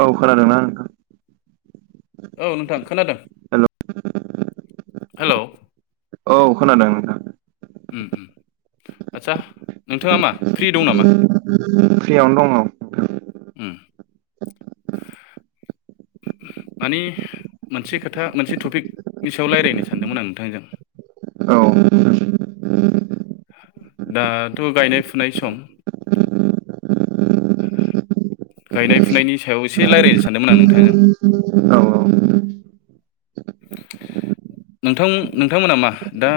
औ खोनादोंनां औ नोंथां खोनादों हेल' औ खोनादों आचसा नोंथाङा मा फ्रि दं नामा फ्रियावनो दङ उम [inaudible] मानि मोनसे खोथा मोनसे टपिकनि सायाव रायज्लायनो सानदोंमोन आं नोंथांजों औ दाथ' गायनाय फुनाय सम गायनाय फुनायनि सायाव एसे रायज्लायनो सानदोंमोन आं नोंथांजों औ औ नोंथां नोंथांमोना मा दा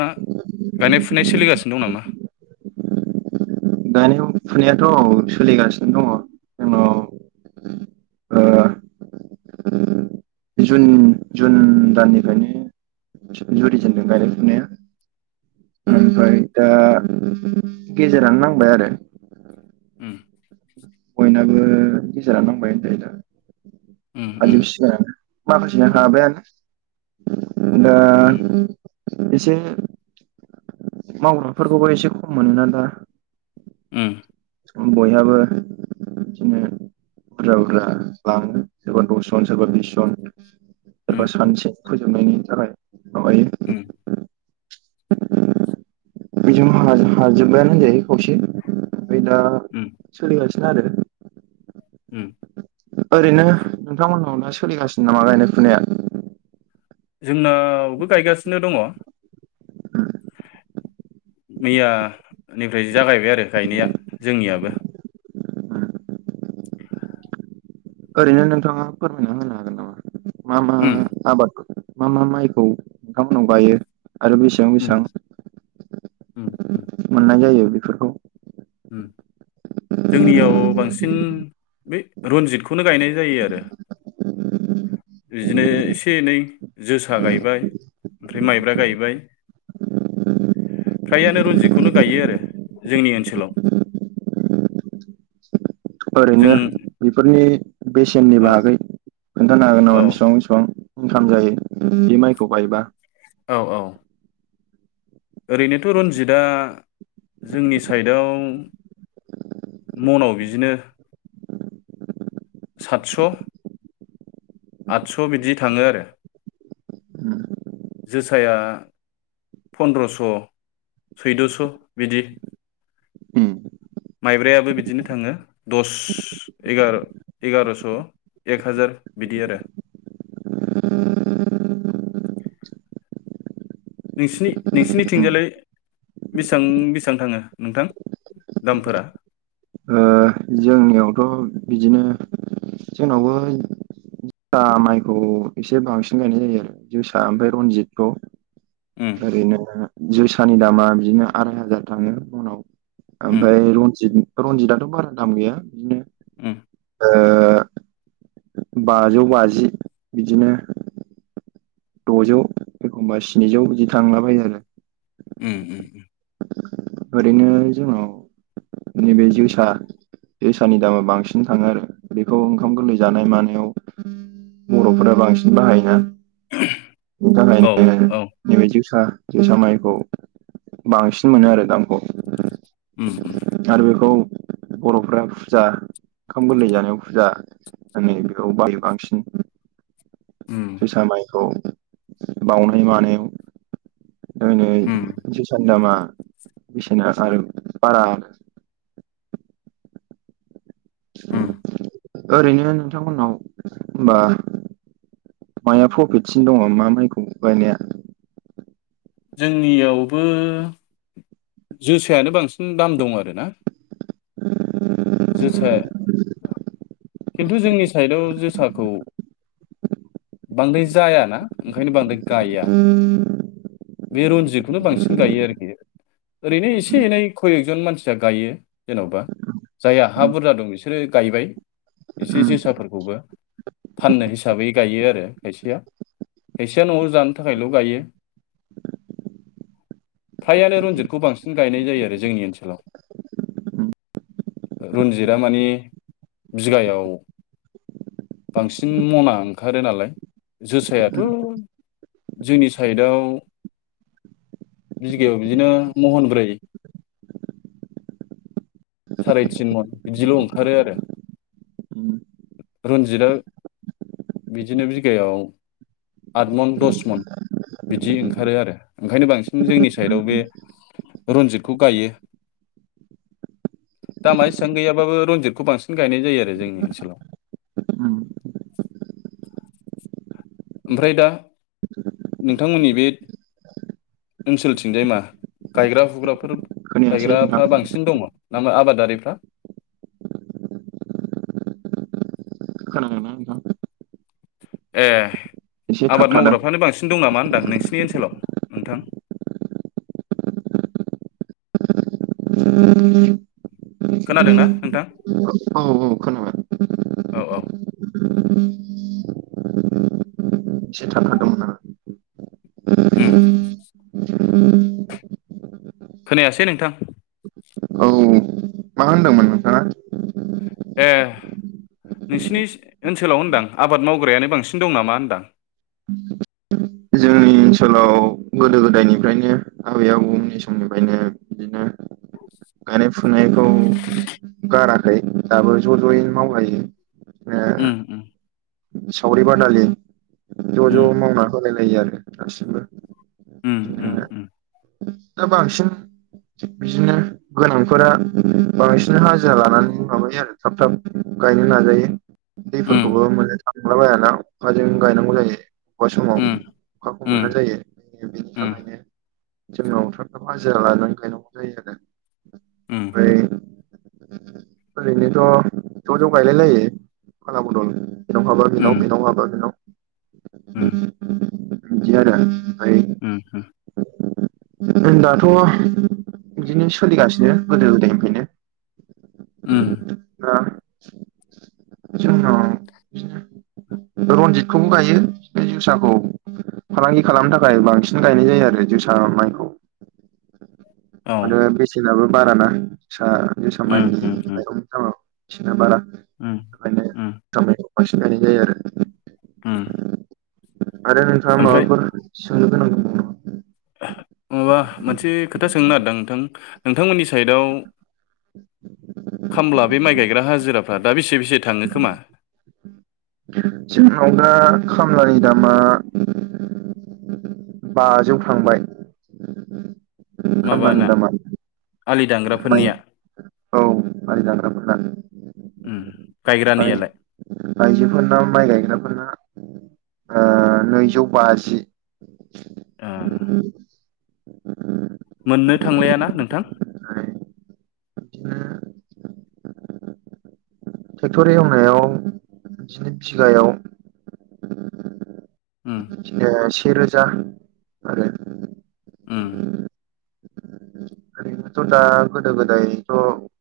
गायनाय फुनाय सोलिगासिनो दं नामा गायनाय फुनायाथ' औ सोलिगासिनो दङ जोंनाव ओ जुन जुन दाननिफ्रायनो जुरिजेनदों गायनाय फुनाया उम ओमफ्राय दा गेजेरानो नांबाय आरो उम बयनाबो गेजेरानो नांबाय होनजायो उम उम दा [unintelligible] माखासेना हाबायानो दा उम एसे मावग्राफोरखौबो एसे खम मोनोना दा उम उम बयहाबो बिदिनो बुरजा बुरजा लाङो सोरबा दस जन सोरबा बिस जन उम सोरबा सानसे फोजोबनायनि थाखाय उम माबायो बेजों हाजोबायानो होनजायो खौसे ओमफ्राय दा उम सोलिगासिनो आरो उम ओरैनो नोंथांमोननाव दा सोलिगासिनो नामा गायनाय फुनाया जोंनावबो गायगासिनो दङ मैयानिफ्राय जागायबाय आरो गायनाया जोंनियाबो [inaudible] ओरैनो नोंथाङा फोरमायना होनो हागोन नामा मा मा उम आबादखौ मा मा माइखौ नोंथांमोननाव गायो आरो बेसेबां उम उम उम बेसेबां मोननाय जायो बेफोरखौ जोंनियाव बांसिन बे रनजितखौनो गायनाय जायो आरो [inaudible] बिदिनो एसे एनै जोसा गायबाय ओमफ्राय माइब्रा गायबाय फ्रायानो रनजितखौनो गायो आरो जोंनि ओनसोलाव जों ओरैनो बेफोरनि बेसेननि औ बाहागै खोन्थानो हागोन औ नामा बेसेबां बेसेबां इनकाम जायो बे माइखौ बायबा औ औ ओरैनोथ' रनजितआ जोंनि साइडआव मनाव बिदिनो सातस' आठस' बिदि थाङो आरो जोसाया फनद्रस' सैद'स' बिदि उम माइब्रायाबो बिदिनो थाङो दस एगार' एगार'स' एक हाजार बिदि आरो [inaudible] नोंसिनि नोंसिनि ओ थिंजालाय बेसेबां बेसेबां थाङो नोंथां दामफोरा जोंनियावथ' बिदिनो जोंनावबो जोसा माइखौ एसे बांसिन गायनाय जायो आरो जोसा ओमफ्राय रनजितखौ उम ओरैनो जोसानि दामा बिदिनो आराय हाजार थाङो उनाव उम ओमफ्राय रनजित रनजितआथ' बारा दाम गैया बिदिनो उम ओ बाजौ बाजि बिदिनो द'जौ एखमबा स्निजौ बिदि थांलाबाय आरो उम उम ओरैनो जोंनाव नैबे जिउसा दैसानि दामा बांसिन थाङो आरो बेखौ ओंखाम गोरलै जानाय मानायाव बर'फोरा बांसिन बाहायोना बेनि औ थाखायनो औ नैबे जोसा जोसा माइखौ बांसिन मोनो आरो दामखौ उम उम आरो बेखौ बर'फोरा फुजा ओंखाम गोरलै जानायाव फुजा होनायफोराव [inaudible] उम जोसा माइखौ बावनाय मानायाव ओरैनो उम जोसानि दामा बेसेना बारा उम ओरैनो नोंथांमोननाव होनबा माइआ प्रफिटसिन दङ मा माइखौ बायनाया जोंनियावबो जोसायानो बांसिन दाम दं आरोना जोसा खिन्थु जोंनि साइदाव जोसाखौ बांद्राय जाया ना ओंखायनो बांद्राय गाया बे रन्जितखौनो बांसिन गायो आरोखि ओरैनो एसे एनै खय एकजन मानसिया गायो जेन'बा जायहा हा बुरजा दं बिसोर बिसोरो गायबाय एसे जोसाफोरखौबो फाननो हिसाबै गायो आरो खायसेया खायसेया न'आव जानो थाखायल' गायो फ्राइआनो रन्जित बेखौ बांसिन गायनाय जायो आरो जोंनि ओनसोलाव रन्जिदा माने बिगायाव बांसिन मना ओंखारो नालाय जोसायाथ' जोंनि साइडआव बिगायाव बिदिनो महन ब्रै सारे तिन मन बिदिल' ओंखारो आरो रन्जिदआ बिदिनो बिगायाव आद मन दस मन बिदि ओंखारो आरो ओंखायनो बांसिन जोंनि साइडआव बे रन्जितखौ गायो दामा एसेबां गैयाबाबो रनजितखौ बांसिन गायनाय जायो आरो जोंनि ओनसोलाव उम ओमफ्राय दा नोंथांमोननि बे ओनसोलथिंजाय मा गायग्रा फुग्राफोर खोनायासै नोंथां गायग्राफ्रा बांसिन दङ नामा आबादारिफ्रा खोनादोंना नोंथां ए एसे आबाद थाबथादों मावग्राफ्रानो बांसिन दं नामा दां नोंसिनि ओनसोलाव नोंथां उम खोनादोंना नोंथां औ औ खोनाबाय औ औ एसे थानो हादोंमोन आरो उम खोनायासै नोंथां औ मा होनदोंमोन नोंथाङा ए। नोंसिनि ओनसोलाव होनदां आबाद मावग्रायानो बांसिन दं नामा होनदां? [inaudible] जोंनि ओनसोलाव गोदो गोदायनिफ्रायनो आबै आबौनि समनिफ्रायनो बिदिनो। गायनाय फुनायखौ गाराखै दाबो ज' ज'यैनो मावलायो उम उम सावरि बादालि ज' ज' उम मावना होलायलायो आरो गासिबो। उम दा बांसिन बिदिनो गोनांफोरा बांसिन हाजिरा लानानै माबायो आरो थाब थाब गायनो नाजायो उम दैफोरखौबो मोन थांला बायाना अखाजों गायनांगौ जायो। अबेबा समाव उम अखाखौ मोना उम जायो बेनि उम थाखायनो जोंनाव [inaudible] हाजा लानानै गायनांगौ जायो आरो उम ओमफ्राय ओरैनोथ' ज' ज' गायलाय लायो फाला बदल। बेनाव हाबा बेनाव उम बेनाव हाबा बेनाव उम बिदि आरो उम अम। दाथ' बिदिनो सोलिगासिनो गोदो उम गोदायनिफ्रायनो [inaudible] रनजितखौबो गायो बे जोसाखौ फालांगि खालामनो थाखाय बांसिन गायनाय जायो आरो जोसा माइ औ माथ उम बेसेनाबो बारा ना सा सामबबायनि उम उम बिना बारा उम बेनो उम खामानिायसिन गायनाय जायो आरो उम आरो नोंथाङा ओमफ्राय माबाफोर सोंनो गोनां नङाबा मोनसे खोथा सोंनो नागिरदां नोंथां नोंथांमोननि साइदआव खामला बे माइ गायग्रा हाजिरा दा बेसे बेसे थाङो खोमा? जोंनाव दा खामलानि दामा बाजौ थांबाय खामानि माबाना दामानि। आलि दांग्राफोरनिया माइ जाग्राफोरना। उम गायग्रानियालाय आइजोफोरनााव माइ गायग्राफोरना ओ नैजौ बाजि ए मोननो थांलायााना नोंथां ओमफ्राय बिदिनो ट्रेक्टरि एवनायाव बिदिनो बिगायाव उम एसे रोजा आरो उम बेनोथ' दा गोदो गोदायथ'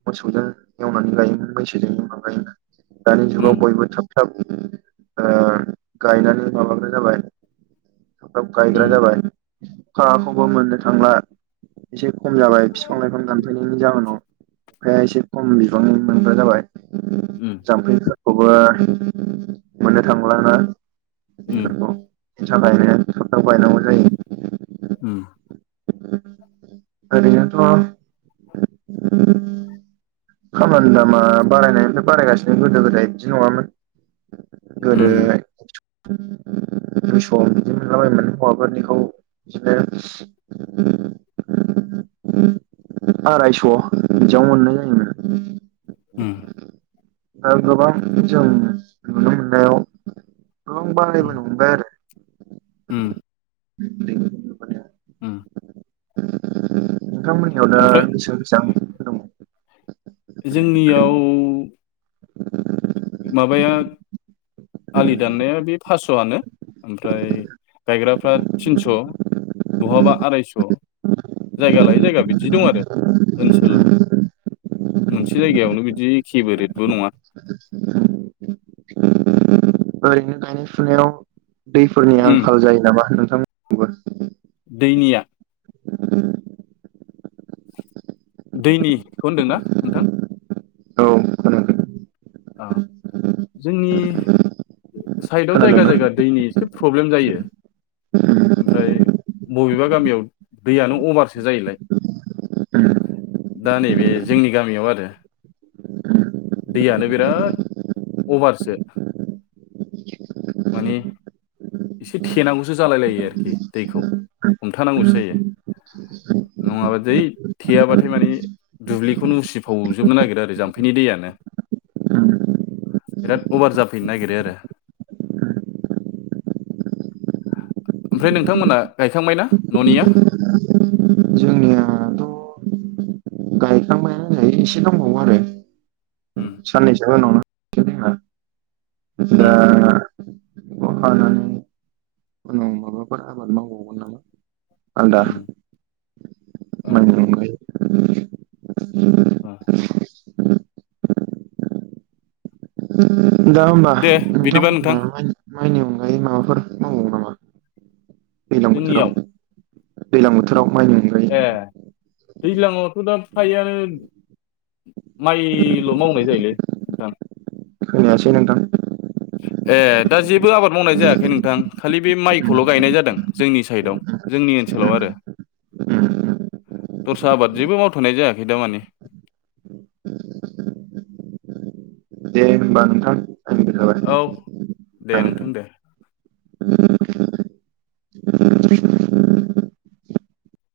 मोसौजों एवनानै लायोमोन मैसोजों एवनानै लायोमोन दानि उम जुगाव बयबो थाब थाब ओ गायनानै माबानो जाबाय थाब गायग्रा उम जाबाय हाखौबो मोननो थांला एसे खम जाबाय बिफां लाइफां दानफायनायनि जाहोनाव ओमफाय एसे खम बिबां मोनग्रा जाबाय उम जाम्फैफोरखौबो मोननो थांलाना उम बेनि थाखायनो थाब थाब गायनांगौ जायो। उम ओरैनोथ' खामानि दामा बारायनायनिफ्राय बारायगासिनो गोदो गोदाय बिदि नङामोन गोदो उम दुइस' बिदि मोनलाबाय हौआफोरनिखौ बिदिनो आरायस' बेयाव मोननाय जायोमोन उम गोबां जों नुनो मोननायाव गोबां बारायबोनो हमबाय आरो उम उम नोंथांमोनयाव दा ओमफ्राय बेसेबां बेसेबां दं? जोंनियाव माबाया आलि दाननाया बे फास्स'आनो ओमफ्राय गायग्राफ्रा थिनस' बहाबा आरायस' जायगा लायै जायगा बिदि दं आरो ओनसोल मोनसे जायगायावनो बिदि खेबो रेटबो नङा ओरैनो गायनाय फुनायाव दैफोरनि उम आंखाल जायो नामा नोंथांमोनिखैबो दैनिया दैनिखौ होनदोंना नोंथां? औ अ जोंनि साइदआव खोनादों जायगा खोनादोंना? जायगा दैनि एसे प्रब्लेम जायो ओमफ्राय बबेबा गामियाव दैयानो अभारसो जायोलाय। दा नैबे जोंनि गामियाव आरो दैयानो बिराद अभारसो माने एसे थेनांगौसो जालाय लायो आरोखि दैखौ हमथानांगौसो जायो [inaudible] नङाबा दै थेयाबाथाय माने दुब्लिखौनो उसिफावजोबनो नागिरो आरो जाम्फैनि दैयानो [inaudible] बिराद अभार जाफैनो नागिरो आरो ओमफ्राय नोंथांमोना गायखांबाय ना न'निया? जोंनियाथ' गायखांबायानो एसे दंबावो आरो उम साननैसो उम [unintelligible] उनाव माबाफोर आबाद मावबावगोन नामा आलदा उम ओ [unintelligible] अ दा होमबा दे बिदिबा नोंथांमोननो नोंथां माइनि अनगायै माबा मावबावो नामा दैलां बोथोराव जोंनियाव दैलां बोथोराव माइनि अनगायै दैज्लांआवथ' दा फायोआानो [inaudible] माइल' मावनाय जायोलै नोंथां खोनायासै नोंथां ए दा जेबो आबाद मावनाय जायाखै नोंथां खालि बे माइखौल' गायनाय जादों जोंनि साइडआव जोंनि ओनसोलाव नोंथां आरो [inaudible] दस्रा आबाद जेबो मावथ'नाय जायाखै दामानि। [inaudible] दे होनबा नोंथां। टाइमबो जाबाय औ दे ओं नोंथां दे।